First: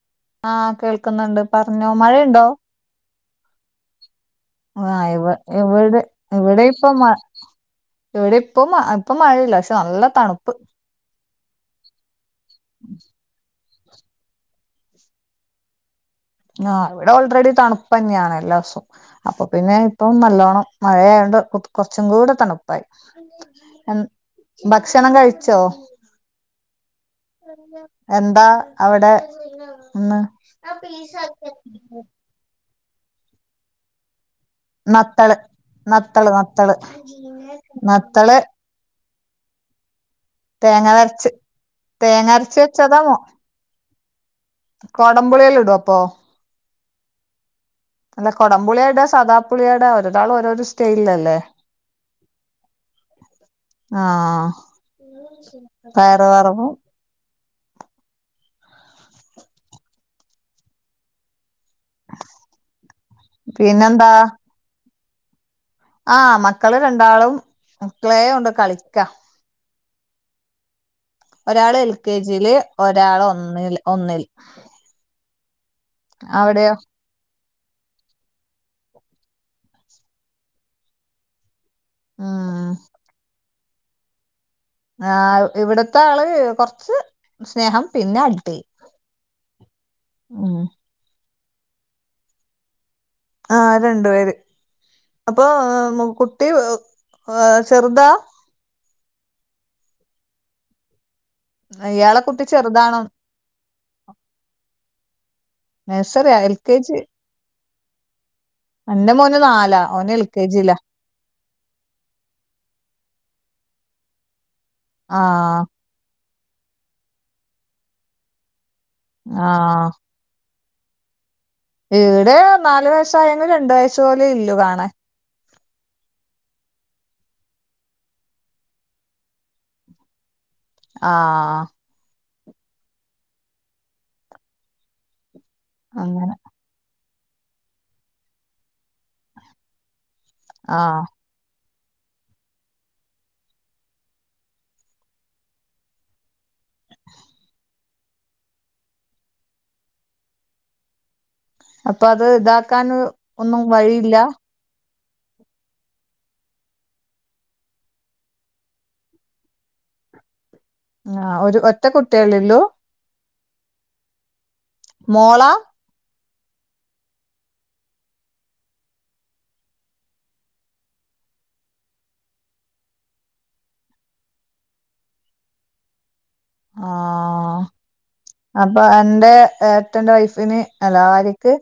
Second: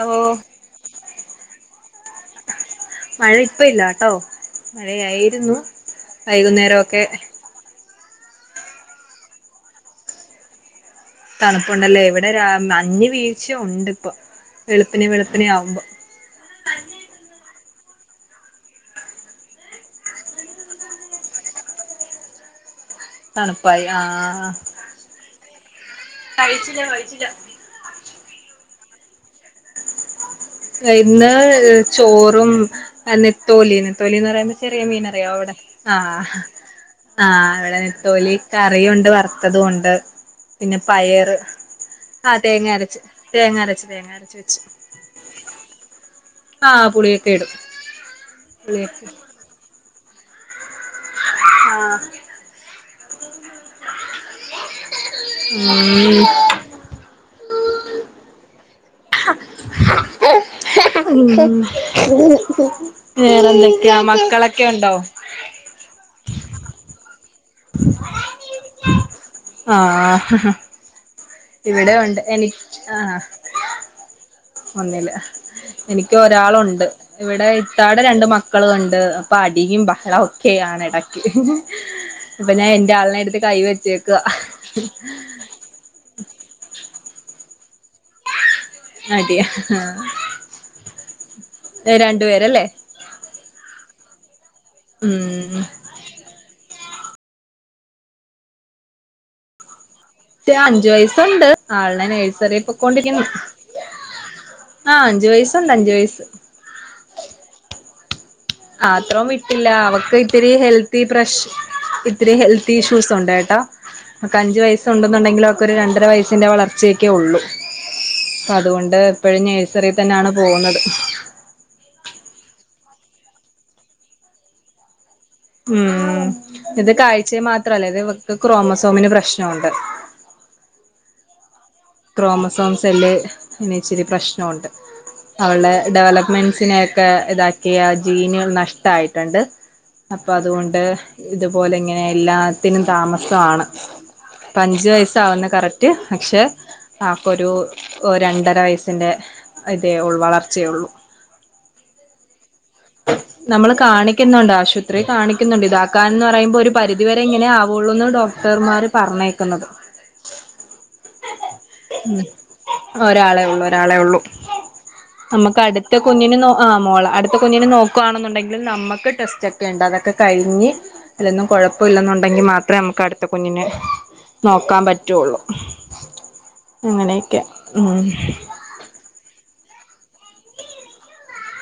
ഓ ആഹ് കേൾക്കുന്നുണ്ട് പറഞ്ഞോ മഴയുണ്ടോ മഴ ഇപ്പ ഇല്ലാട്ടോ ആഹ് എവ് മഴയായിരുന്നു എവിടെ എവ്ടെ ഇപ്പൊ വൈകുന്നേരമൊക്കെ മ ഇവിടെ ഇപ്പ മ ഇപ്പ മഴയില്ല പക്ഷെ നല്ല തണുപ്പ് തണുപ്പുണ്ടല്ലേ ഇവിടെ രാ മഞ്ഞ് വീഴ്ച ഉണ്ട് ഇപ്പൊ വെളുപ്പിന് വെളുപ്നെ ആവുമ്പോ ആഹ് ഇവിടെ ഓൾറെഡി തണുപ്പ് തന്നെയാണ്ല്ലാ ദിവസവും അപ്പൊ പിന്നെ ഇപ്പം നല്ലോണ്ണം മഴയായൊണ്ട് കുറച്ചും കൂടെ തണു തണുപ്പായി ആ ഭക്ഷണം കഴിച്ചോ കഴിച്ചില്ല കഴിച്ചില്ല എന്താ അവിടെ ഇന്ന് ഇന്ന് ചോറും അഹ് നെത്തോലി നെത്തോലിന്ന് പറയണ് ചെറിയ മീനറിയോ നത്തള് അവിടെ ആഹ് നത്തള് നത്തള് ആഹ് അവിടെ നെത്തോലി നത്തള് കറിയുണ്ട് വറുത്തതും ഉണ്ട് പിന്നെ തേങ്ങ അരച്ച് പയറ് ആഹ് അരച്ച് തേങ്ങ വെച്ചതാ അരച് തേങ്ങ അരച് തേങ്ങ അരച് വെച് കൊടംപുളി എല്ലു ഇടൊ അപ്പൊ ആ പുളിയൊക്കെ ഇടും അല്ല കൊടംപുളി ഇട പുളിയൊക്കെ സാദാപ്പുളിയട [unintelligible] ഓരോരൊ സ്റ്റൈൽ അല്ലെ ആഹ് ആഹ് ഉം പയറ് വർഗും വേറെന്തൊക്കെയാ പിന്നെന്താ മക്കളെക്കെ ഉണ്ടോ ആ മക്കള് രണ്ടാളും ക്ലെ കൊണ്ട് കളിക്കാ ആഹ് ഒരാള് എൽ ഇവിടെ കെ ഉണ്ട് ജി എനി യില് ഒരാൾ ഒന്നില് ഒന്നില് വന്നില്ലേ എനിക്ക് അവിടെയോ ഒരാളുണ്ട് ഇവിടെ ഇത്താടെ രണ്ട് മക്കള ഉണ്ട് അപ്പൊ അടിയും ബഹളം ഓക്കെ ആണ് എട അപ്പൊ ഞാൻ ഉം എന്റെ ആൾനെ എടുത്ത് കൈ വെച്ചേക്കാ ആഹ് ഇവിടത്തെ ആള് കൊറച്ചു സ്നേഹം പിന്നെ അടി അടിയ ഹ ഉം എ രണ്ടു പേരല്ലേ ആ രണ്ടു പേര് അപ്പൊ ഉം കുട്ടി ചെറ്താ അഞ്ചു വയസ്സുണ്ട് ആൾനെ ഇയാളെ കുട്ടി നഴ്സറി ചെറുതാണോ പ്പൊക്കോണ്ടിരിക്കുന്നു ആ അഞ്ചു വയസ്സ് ഉണ്ട് അഞ്ചു വയസ്സ് തേച്ച് അത്രോം വിട്ടില്ല അവക്ക് ഇത്തിരി ജിയിലാ ഹെൽ പ്രഷ് ഇത്തിരി ഹെൽത്ത് ഇഷ്യൂസ് ഉണ്ട് കേട്ടാ അവക്ക് അഞ്ചു വയസ് ഉണ്ടെന്നുണ്ടെങ്കിലും ആഹ് അവക്ക് ഒരു രണ്ടര വയസ്സിന്റെ വളർച്ചയൊക്കെ ഒള്ളു അതുകൊണ്ട് എപ്പഴും ആഹ് നേഴ്സറിയിൽ തന്നാണ് പോവുന്നത് ഇവിടെ നാലു വയസ്സായെങ്കിലും രണ്ടു വയസ്സ് പോലെ ഇല്ലൂ കാണാൻ ഉം ഇത് കാഴ്ചയെ മാത്രല്ല ഇത് ഇവക്ക് ക്രോമസോമിന് പ്രശ്നമുണ്ട് ആഹ് ക്രോമസോൺ സെല്ല് ഇനി ഇച്ചിരി പ്രശ്നമുണ്ട് അവൾടെ അങ്ങനെ ഡെവലപ്മെന്റ്സ് നെയോക്കെ ഇതാക്കിയ ജീനുകൾ നഷ്ടായിട്ടുണ്ട് അപ്പൊ അതുകൊണ്ട് ആഹ് ഇതുപോലെ ഇങ്ങനെ എല്ലാത്തിനും താമസാണ് ഇപ്പ അഞ്ച് വയസ്സാവ്ന്നു കറക്റ്റ് പക്ഷെ ആൾക്കൊരു രണ്ടര വയസ്സിന്റെ ഇതേ ഒൾ വളർച്ചയെള്ളൂ അപ്പോ അത് ഇതാ നമ്മള് കാണിക്കുന്നുണ്ട് ആശു പത്രി കാണിക്കുന്നുണ്ട് ഇതാക്കാൻന്ന് പറയുമ്പോ ഒരു പരിധിവരെ ഇങ്ങനാവുള്ളൂന്ന് ഡോക്ടർമാർ പർഞ്ഞേക്കുന്നത് ആഹ് ഒരു ഒറ്റ കുട്ടിയല്ലേള്ളൂ ഒരാളെള്ളൂ ഒരാളെ ഒള്ളൂ മോളാ നമുക്ക് അടുത്ത കുഞ്ഞിനെ നൊ ആഹ് മോളാ അടുത്ത കുഞ്ഞിനെ നോക്കുവാണെന്നുണ്ടെങ്കില് നമ്മക്ക് ടെസ്റ്റൊക്കെ ഉണ്ട് അതൊക്കെ കഴിഞ്ഞ് അതിലൊന്നും കൊഴപ്പല്ലെന്നുണ്ടെങ്കി മാത്രെ നമുക്ക് അടുത്ത കുഞ്ഞിനെ നോക്കാൻ പറ്റുള്ളൂ അങ്ങനെയൊക്കെയാ ആഹ് ഉം അപ്പൊ എന്റെ ഏട്ടന്റെ വൈഫിന് എല്ലാരിക്ക്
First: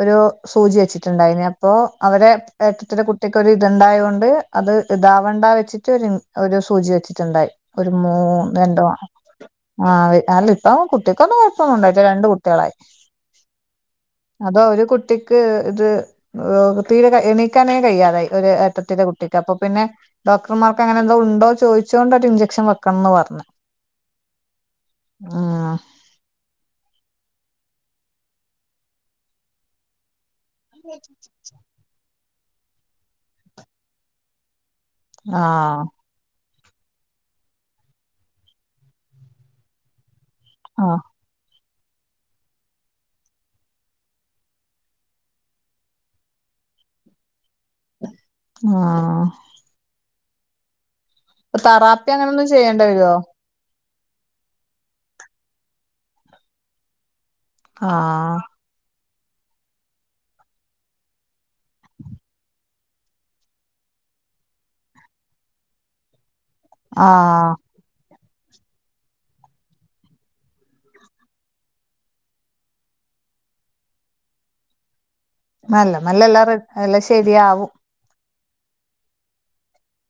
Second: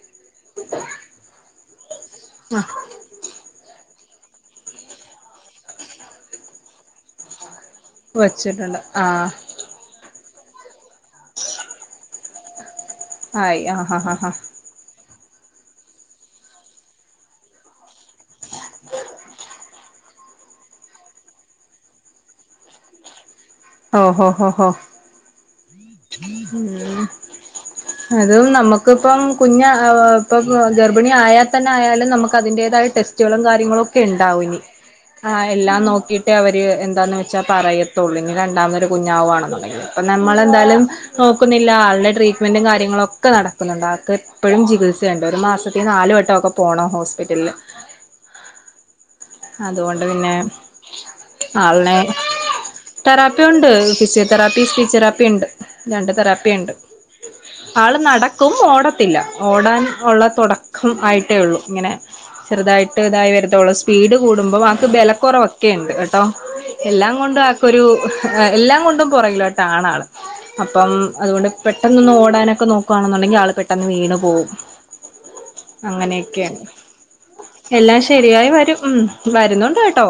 ഒരു സൂചി വെച്ചിട്ടുണ്ടായിന് അപ്പോ അവരെ ആ ഏട്ടത്തിടെ കുട്ടിക്കൊരു ഇതുണ്ടായോണ്ട് അത് ഇതാവണ്ട വെച്ചിട്ട് ഒരു ഒരു സൂചി വെച്ചിട്ടുണ്ടായി ഒരു മൂ വെച്ചിട്ടുണ്ട് രണ്ടോ ആ ആണ് ആഹ് അല്ല ഇപ്പൊ കുട്ടിക്കൊന്നും കൊഴപ്പന്നുണ്ടായിട്ടില്ല രണ്ട് കുട്ടികളായി ആയി ആഹ് ഹാ ഹാ അതോ ഒരു കുട്ടിക്ക് ഇത് തീരെ എണീക്കാനേ കയ്യാ തായി ഒരു ഏട്ടത്തിന്റെ കുട്ടിക്ക് അപ്പൊ പിന്നെ ഡോക്ടർമാർക്ക് അങ്ങനെ എന്തോ ഉണ്ടോ ചോദിച്ചോണ്ട് അവര് ഇൻജെക്ഷൻ വെക്കണെന്നു പർഞ്ഞ് ഓ ഹോ ഹോ ഹോ ഉം അതും നമുക്കിപ്പം കുഞ്ഞ ഇപ്പം ഗർഭിണിയായാ തന്നെ ആയാല് നമുക്ക് അതിന്റേതായ ടെസ്റ്റുകളും കാര്യങ്ങളും ഒക്കെണ്ടാവും ഇനി ആഹ് എല്ലാം നോക്കിയിട്ടേ അവര് എന്താന്ന് വെച്ചാ പറയത്തൊള്ളൂ ഇനി രണ്ടാമതൊരു കുഞ്ഞാവാണന്നുണ്ടെങ്കി നമ്മളെന്തായാലും ആഹ് നോക്കുന്നില്ല ആൾടെ ട്രീറ്റ്മെന്റും കാര്യങ്ങളൊക്കെ നടക്കുന്നുണ്ട് ആൾക്ക് ഇപ്പഴും ചികിത്സയ്ണ്ട് ഒരു മാസത്തി നാലുവട്ടൊക്കെ പോണം ഹോസ്പിറ്റൽല് ആഹ് അതുകൊണ്ട് പിന്നെ തറാപ്പി അങ്ങെനൊന്നും ചെയ്യേണ്ടെ വെരോ പ്പിയുണ്ട് ഫിസിയോ തെറാപ്പി സ്പീച്ച് തെറാപ്പിണ്ട് രണ്ട് തെറാപ്പിണ്ട് ആള് ആഹ് നടക്കും ഓട ത്തില്ലാ ഓടാൻ ഒള്ള താെടക്കം ആയിട്ടേ ഒള്ളൂ ഇങ്ങെനെ ചെറ്തായിട്ട് തായി വരത്തേ ഒള്ളൂ സ്പീഡ് കൂടുമ്പോ ആൾക്ക് ബെലെക്കാെറവാെക്കെ ഇണ്ട് കെട്ടോ എല്ലാം കൊണ്ടും ആഹ് ആൾക്കൊരു എല്ലാം കൊണ്ടും പുറകിലോട്ടാണാള് അപ്പം അതുകൊണ്ട് പെട്ടെന്നൊന്ന് ഓടാനൊക്കെ നോക്കുവാണെന്നുണ്ടെങ്കി ആള് പെട്ടെന്ന് വീണ് പോവും നല്ല മെല്ലെ എല്ലാം അങ്ങെനെയെക്കെയാ റെ എല്ലാം ശരിയാവും എല്ലാം ശെരിയായി വരും ഉം വരുന്നുണ്ട് കെട്ടോ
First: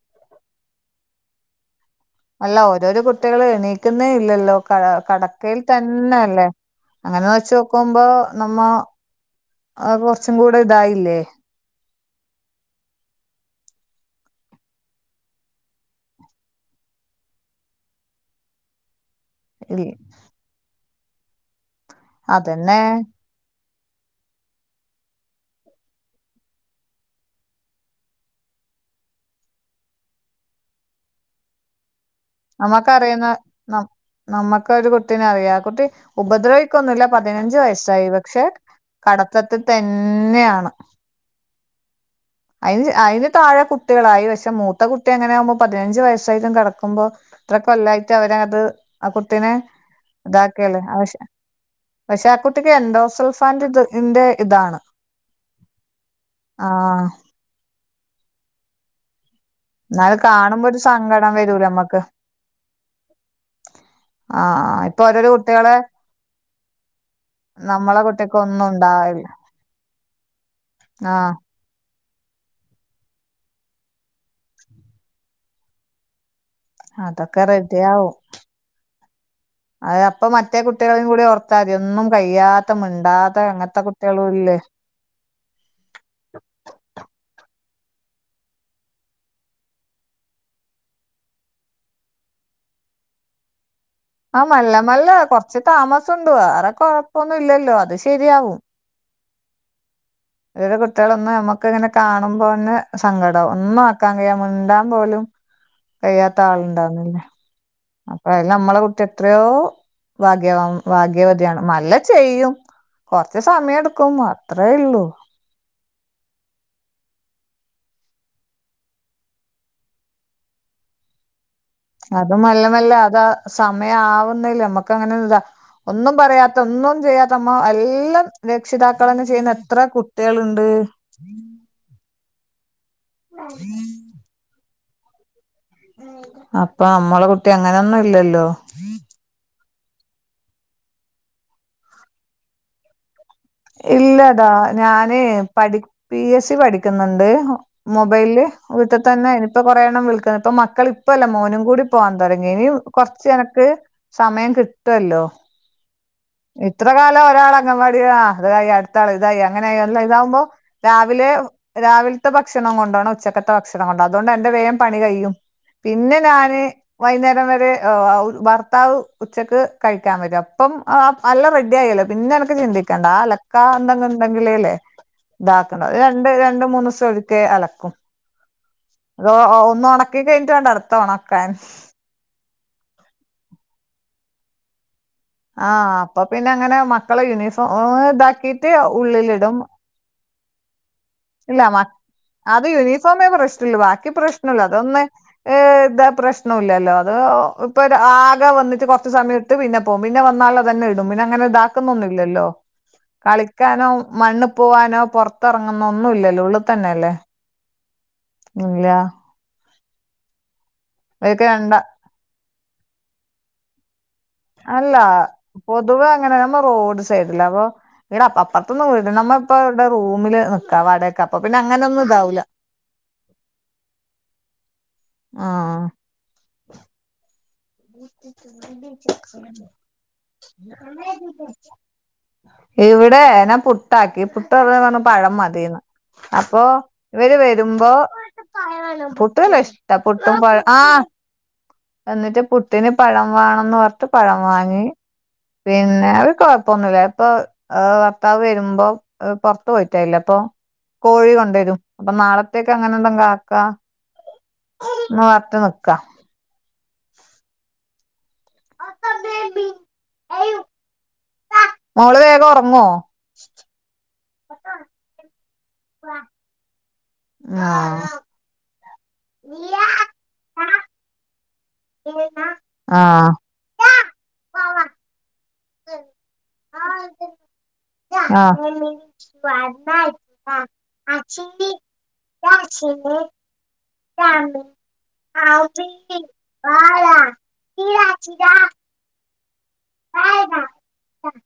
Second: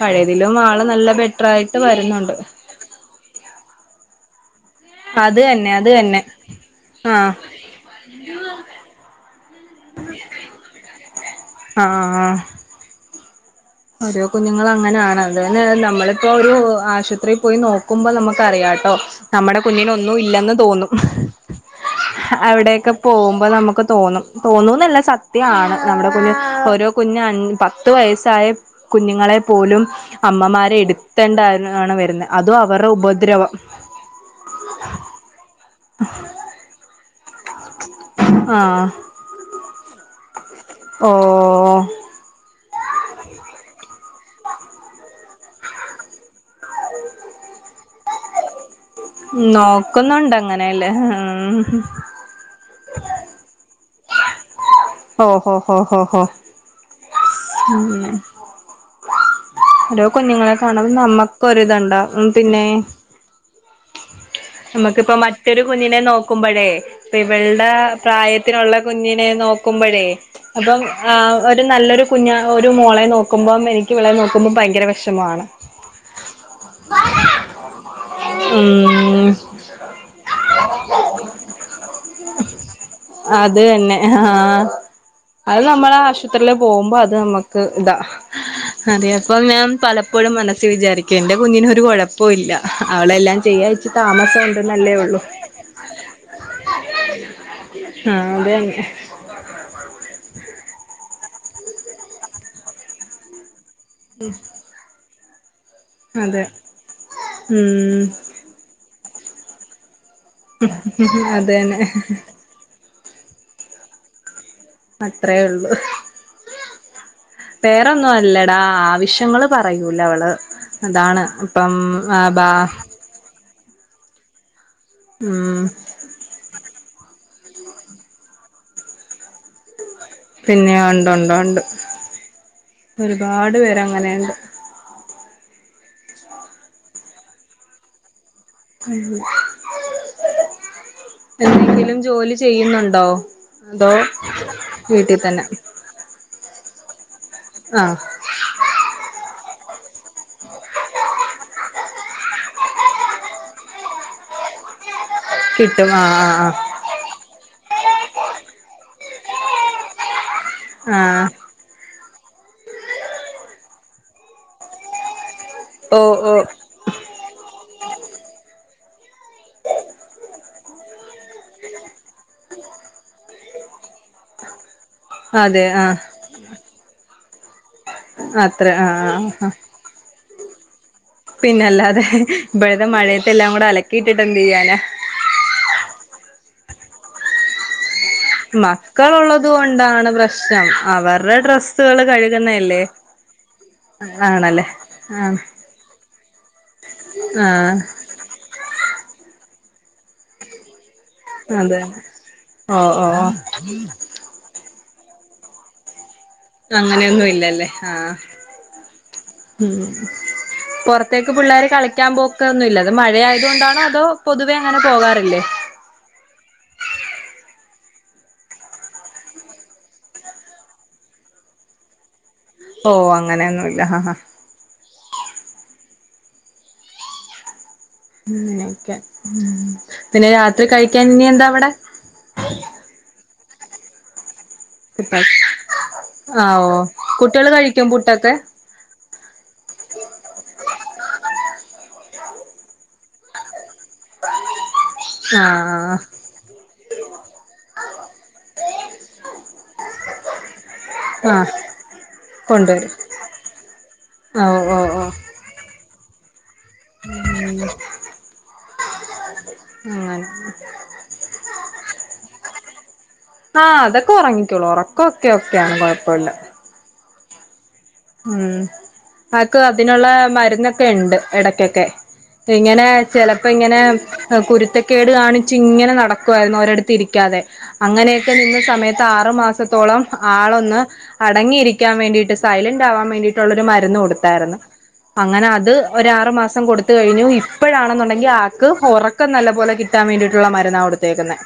പഴേതിലും ആള് നല്ല ബെറ്റ്റായിട്ട് വരുന്നുണ്ട് ല്ല ഓരോരോ കുട്ടികള് എണീക്ക്ന്നേ ഇല്ലല്ലോ കാ കടക്കയിൽ തന്നെ അല്ലെ അങ്ങെനെ ആഹ് വെച്ച് നോ ക്കുമ്പോ നമ്മ ആഹ് കൊർച്ചും കൂടെ ഇതായില്ലേ ആഹ് ഓരോ കുഞ്ഞുങ്ങള് അങ്ങനാണ് അതേലെന്നെ നമ്മളിപ്പോ ഒരു ആശുത്രീ പോയി നോക്കുമ്പം നമ്ക്കറിയാട്ടോ നമ്മെടെ കുഞ്ഞിനൊന്നും ഇല്ലെന്ന് തോന്നും അതന്നെ അവിടെയൊക്കെ പോവുമ്പാെ നമുക്ക് തോന്നും തോന്നൂന്നല്ല സത്യ ആണ് നമ്മുടെ കുഞ്ഞ് ഓരോ കുഞ്ഞ് അൻ പത്ത് വയസ്സായ കുഞ്ഞുങ്ങളെ പോലും അമ്മമാര് എട്ത്തെണ്ടാണ് വെര്ന്നേ അതും അവറ്ടെ ഉപദ്രവം നമ്മക്കാെര് കുട്ടിനെ അറിയാം ആഹ് കുട്ടി ഉപദ്രവി ക്കൊന്നുല്ല പതിനഞ്ച് വയസ്സായി പക്ഷെ ആഹ് കടത്തത്തി തന്നെയാണ് ഓഹ് അയ്ന് അയ്ന് താഴെ കുട്ടികളായി പക്ഷെ മൂത്ത കുട്ടി അങ്ങെനെ ആവ്മ്പം പതിനഞ്ച് വയസായിട്ടും കെടക്കുമ്പോ എത്രെ കൊല്ലായിട്ട് അവരെ അത് ആ കുട്ടിനെ ക്കുന്നുണ്ട് അങ്ങെനേലേ ഉം ത്ക്കെ എൻഡോ സൾഫാന്റെ ഇത് ഇന്റെ ഇതാണ് ഓഹ് ഓഹ് ഓഹ് ഓഹ് ആഹ് ഓരോ എന്നാലും കുഞ്ഞുങ്ങളെ കാണുമ്പോ ഒരു കാണ്‌മ്പ സങ്കടം വരൂലേ നമ്മക്കാെരിത്ണ്ടാ നമ്മക്ക് പിന്നേ ആഹ് ഇപ്പൊ നമക്കിപ്പം ഓരോരോ മറ്റൊരു കുട്ടികളെ കുഞ്ഞിനെ നോക്കുമ്പഴേ പ്പ ഇവൾടെ നമ്മളെ കുട്ടിക്ക് ഒന്നും പ്രായത്തിനുള്ള ഉണ്ടാവില്ല കുഞ്ഞിനെ നോക്കുമ്പഴേ അപ്പം ആ ആഹ് ഒ ഒരു നല്ലൊരു കുഞ്ഞാ ഒരു മോളെ നോക്കുമ്പം എനിക്കിവളെ നോക്കുമ്പം ഭയെങ്കെരെ വെഷെമാണ് അതൊക്കെ റെഡ്യാവും ഉം അത് അപ്പം മറ്റേ കുട്ട്യേളിം കൂടി ഓർത്താതി ഒന്നും കയ്യാത്ത മ്ണ്ടാത്ത അത് അങ്ങൻത്തെ തന്നെ കുട്ട്യാളും ഇല്ലേ ആഹ് അത് നമ്മള് ആശുപത്രില് പോവുമ്പം അത് നമ്ക്ക് താ അതേ അപ്പൊ ഞാൻ പലപ്പോഴും മനസ്സിൽ വിചാരിക്കും എന്റെ കുഞ്ഞിനൊരു കൊഴപ്പോം ഇല്ല അവളെല്ലാം ചെയ്യാച്ച് ആഹ് മെല്ലെ മെല്ലെ കൊർച്ച് താമസംണ്ട് വേറെ കൊഴപ്പൊന്നും ഇല്ലല്ലോ അത് ആഹ് അത് ശെരിയാവും തന്നെ വേറെ കുട്ട്യേളൊന്നും ഞമ്മക്കങ്ങെനെ കാണുമ്പോന്നെ സങ്കടാവും ഒന്നും ആക്കാൻ കഴിയാ മ്ണ്ടാൻ പോലും കയ്യാത്ത അതെ ആള് ഇണ്ടാവ്ണില്ലെ ഉം ത് ഞമ്മെളെ കുട്ടി എത്രെയോ ഭാഗ്യവാ അത് ഭാഗ്യവതിയാണ് തന്നെ മല്ലെ ചെയ്യും കൊർച്ച് സമയട്ക്കും അത്രേ ഇള്ളൂ അത്രേയുള്ളൂ വേറൊന്നും അല്ലെടാ ആവശ്യങ്ങള് പറയൂലവള് അതാണ് ഇപ്പം ആ അതും ബാ മെല്ലെ മെല്ലെ അത് സമയാവുന്നല്ലെ ഞമ്മെക്ക് അങ്ങെനാെര്താ ഉം ഒന്നും പറയാത്ത ഒന്നും ചെയ്യാത്ത മ്മ എല്ലം രക്ഷിതാക്കെളെന്നെ ചെയ്യ്ന്ന എത്ര കു പിന്നെ ഒണ്ടാെണ്ടാെണ്ട് ഒരുപാട് പേരെങ്ങനെയുണ്ട് [unintelligible] അപ്പൊ അമ്മളെ കുട്ടി അങ്ങനൊന്നും ഇല്ലല്ലോ ഉം എന്തെങ്കിലും ജോലി ചെയ്യുന്നുണ്ടോ? അതോ ഇല്ലടാ ഞാന് വീട്ടിൽ തന്നെ പഠി പി എസ് സി പഠിക്കുന്നുണ്ട് ആഹ് മൊബൈലില് വീട്ട് തന്നെ ഇനിയിപ്പ കൊറെ എണ്ണം വിളിക്കുന്നത് ഇപ്പ മക്കള ഇപ്പല്ല മോനും കൂടി പോവാൻ തൊടങ്ങി ഇനി കൊറച്ച് എനക്ക് സമയം കിട്ടുവല്ലോ കിട്ടും ആഹ് ആഹ് ആഹ് ഇത്ര കാലം ഒരാൾ അംഗൻവാടി ആഹ് അത് കഴിഞ്ഞ് അടുത്താളതായി അങ്ങനെ ആയി എല്ലാം ഇതാവുമ്പോ ആഹ് രാവിലെ ആഹ് രാവിൽത്തെ ഭക്ഷണം കൊണ്ടോണം ഉച്ചക്കത്തെ ഭക്ഷണം കൊണ്ടാ അതുകൊണ്ട് എന്റെ വേം പണി കഴിയും ഓ പിന്നെ ഓ ഞാന് വൈന്നേരം വരെ ഒ ആഹ് ഭർത്താവ് ഉച്ചക്ക് കഴിക്കാൻ വരും അപ്പം ആ ആഹ് എല്ലം റെഡി ആയല്ലോ പിന്നെ എനക്ക് ചിന്തിക്കേണ്ട ആ അലക്കാ എന്തെങ്കും ഇണ്ടെങ്കിലല്ലേ അതെ ഇതാക്കണ്ട [unintelligible] ആഹ് ണ്ട് രണ്ട് മൂന്ന് ദിവസോക്കെ അലക്കും അത്ര ആഹ് അത് ആഹ് ഒ ആഹ് ഒന്നൊണക്കാ ക്കെ കഴിഞ്ഞിട്ട് വേണ്ട അടുത്ത ഓണ പിന്നല്ലാതെ ഇപ്പഴ്ത്തെ മഴയത്തെല്ലാം കൂടെ അലക്കിയിട്ടിട്ട് എന്ത് ചെയ്യാനാ ആഹ് അപ്പൊ പിന്നെ അങ്ങനെ മക്കള യൂണിഫോം ഇതാക്കിട്ട് ഉള്ളിലിടും ന്താണ് പ്രശ് [unintelligible] ആഹ് വേർ ഇല്ല മക്ക് അത് യൂണിഫോമേ പ്രശ്നള്ളൂ ബാക്കി പ്രശ്നല്ല ആണല്ലേ അതൊന്ന് ആ ഏഹ് ഇതാ പ്രശ്ന നല്ലൊല്ലോ അത് ആ ഇപ്പൊ ആകെ വന്നിട്ട് കൊറച്ച് സമയം ഇട്ട് പിന്നെ പോകും പിന്നെ വന്നാള്ള തന്നെ ഇടും പിന്നെ അങ്ങനെ അതെ ഇതാക്കുന്നൊന്നും ഇല്ലല്ലോ ഓ ഓ ഓ കളിക്കാനും മണ്ണ് പോവാനോ പൊറത്തിറങ്ങുന്നോ ഒന്നും ഇല്ലല്ലോ ഉള്ള് അങ്ങനെയൊന്നും ഇല്ലല്ലേ ആഹ് ഇല്ല ഉം പൊറത്തേക്ക് ഇവക്ക് പിള്ളാര് രണ്ട കളിക്കാൻ പോ ട്ടൊന്നുല്ല അത് മഴയായതുകൊണ്ടാണോ അതോ പൊതുവെ അങ്ങനെ അല്ലാ പോകാറില്ലേ പൊതുവെ അങ്ങനെ നമ്മ റോഡ് സൈഡിലാ അപ്പൊ [unintelligible] അപ്പറത്തൊന്ന് വീട് നമ്മപ്പ വിടെ റൂമില് നിക്കാ വാടക്ക് അപ്പ പിന്നെ അങ്ങനെയൊന്നും ഇതാവൂല്ല ഓഹ് അങ്ങനെയൊന്നുല്ല ആഹ് ആഹ് ആഹ് ആഹ് അങ്ങനെയൊക്കെ ഉം പിന്നെ രാത്രി കഴിക്കാൻ ഇനിയെന്താ അവിടെ? ഇവിടെ ഞാൻ പുട്ടാക്കി പു [unintelligible] പഴം മതീന്ന് ആ അപ്പൊ ഓ ഇവര് കുട്ടികൾ കഴിക്കും വെരുമ്പോ പുട്ടൊക്കെ പുട്ട് തിന്നാൻ ഇഷ്ട്ടാ പുട്ടും പഴം ആഹ് എന്നിട്ട് പുട്ട് പുട്ടിന് പഴം വാണന്ന് പർഞ്ഞിട്ട് പഴം വാങ്ങി ആ പിന്നെ അയ് കൊഴപ്പൊന്നുല്ല അയ്പ്പൊ ആഹ് ഭർത്താവ് വെരുമ്പോ ഏഹ് പൊറത്തു പോയിട്ടായില്ലപ്പം കോഴി ആ കൊണ്ടൊരും അപ്പൊ നാളത്തേക്ക് അങ്ങനെ എന്തെങ്ക് ആക്കാ ആഹ് ഓഹ് ഓഹ് [unintelligible] നിക്കാ ഉം അങ്ങനെ മോള് വേഗം ഒറങ്ങോ ആഹ് അതൊക്കെ ഒറങ്ങിക്കോളും ഒറക്കൊക്കെ ഓക്കെയാണ് കൊഴപ്പല്ല ആഹ് ഉം ആക്ക് അതിനുള്ള മരുന്നൊക്കെണ്ട് എടക്കൊക്കെ ഇങ്ങനെ ആ ചെലപ്പോ ഇങ്ങനെ കുരുത്തക്കേട് കാണി ച്ചിങ്ങനെ നടക്കുവായിരുന്നു ഒരെടുത്ത് ഇരിക്കാതെ അങ്ങനെയൊക്കെ ആ നിന്ന് സമയത്താറു മാസത്തോളം ആളൊന്ന് അടങ്ങിയിരിക്കാൻ വേണ്ടിയിട്ട് സൈലന്റ് ആവാൻ വേണ്ടിയിട്ടുള്ളൊരു മരുന്ന് കൊടുത്തായിരുന്നു അങ്ങനെ അത് ഒരാറു മാസം കൊടുത്ത് കഴിഞ്ഞു ഇപ്പഴാണെന്നുണ്ടെങ്കി ആക്ക് ഒറക്കം നല്ല പോലെ കിട്ടാൻ വേണ്ടിയിട്ടുള്ള മരുന്നാ കൊടുത്തേക്കുന്നെ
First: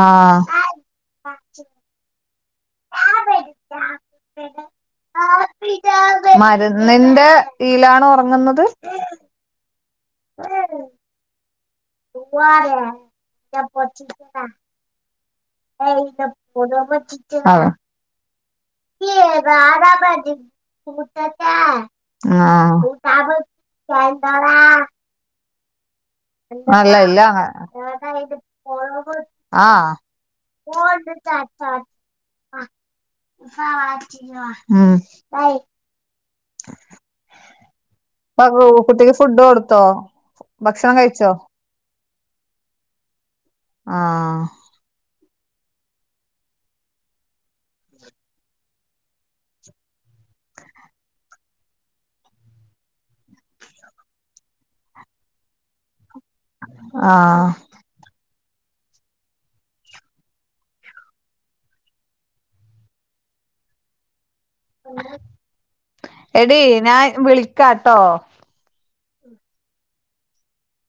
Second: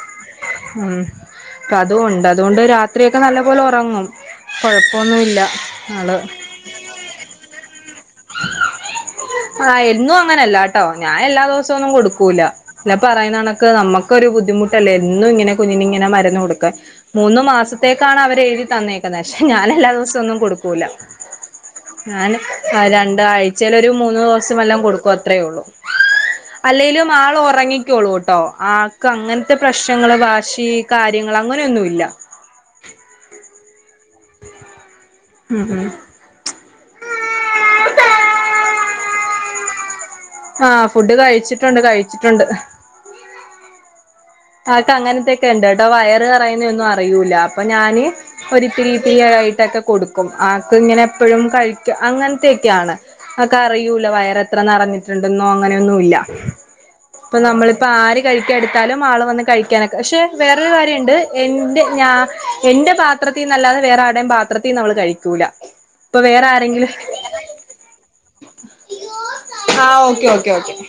ആ ഉം അപ്പ അതൊണ്ട് അതുകൊണ്ട് രാത്രി ഒക്കെ നല്ല പോലെ ഒറങ്ങും കുഴപ്പൊന്നു മരുന്നിന്റെ ഈലാണ് ഒറങ്ങുന്നത് ആഹ് എന്നും അങ്ങനല്ലാട്ടോ ഞാൻ എല്ലാ ദിവസവൊന്നും കൊടുക്കു അല്ല ല പറയണണക്ക് നമ്മക്കൊരു ബുദ്ധിമുട്ടല്ലേ ന്നും ങ്ങനെ കുഞ്ഞിനിങ്ങനെ മരുന്ന് കൊടുക്കാൻ മൂന്നു ആ മാസത്തേക്കാണ് അവരെഴുതി തന്നേക്കുന്നെ ക്ഷേ ഞാൻ എല്ലാ ദിവസ സൊന്നും കൊടുക്കൂല ഞാൻ ആ അ രണ്ടാഴ്ചേലൊരു മൂന്ന് ദിവസം വല്ലം കൊടുക്കും അ ത്രേഒള്ളൂ. അല്ല അല്ലേലും ഇല്ല ആളൊറങ്ങിക്ക്യോളൂട്ടോ ആക്ക് അങ്ങൻത്തെ ആഹ് പ്രശ്നങ്ങള് ബാ ഷി കാര്യങ്ങള് അങ്ങനൊന്നു ല്ല. ഉം. ഉം ഹും. പ്പവു കുട്ടിക്ക് ഫുഡ് കൊട്തോ. ആഹ് ഫുഡ് കഴിച്ചിട്ടുണ്ട് കഴിച്ചിട്ടുണ്ട്. ആഹ്. ആക്ക് അങ്ങനത്തൊക്കെ ണ്ട് ട്ടോ വയറ് നെറയുന്നന്നും അറിയൂല അപ്പൊ ഞാന്. ഒരുതിരി തിരി യായിട്ടൊക്കെ കൊടുക്കും ആക്ക് ങ്ങനെ എപ്പഴും കഴിക്ക അങ്ങൻത്തെക്കെയാണ്. അക്കറിയൂല വയറെത്ര നറഞ്ഞിട്ടുണ്ടന്നോ അങ്ങനെയൊന്നു ഇല്ല. പ്പ ആഹ് നമ്മളിപ്പാര് കഴിക്ക ടുത്താലും. മാള് വന്ന് കഴിക്ക്യാനൊക്കെ ക്ഷെ വേറൊരു കാര്യണ്ട് എന്റെ ഞാ എന്റെ ഭാ ത്രത്തിന്നല്ലാതെ വേറെ ആരുടെം ഭാ ത്രത്തിന്നവള് കഴിക്കൂല പ്പൊ എടി വേറാരെങ്കിലും. ഞാൻ വിളിക്കാട്ടോ ആഹ് ഓക്കെ ഓക്കെ ഓക്കെ.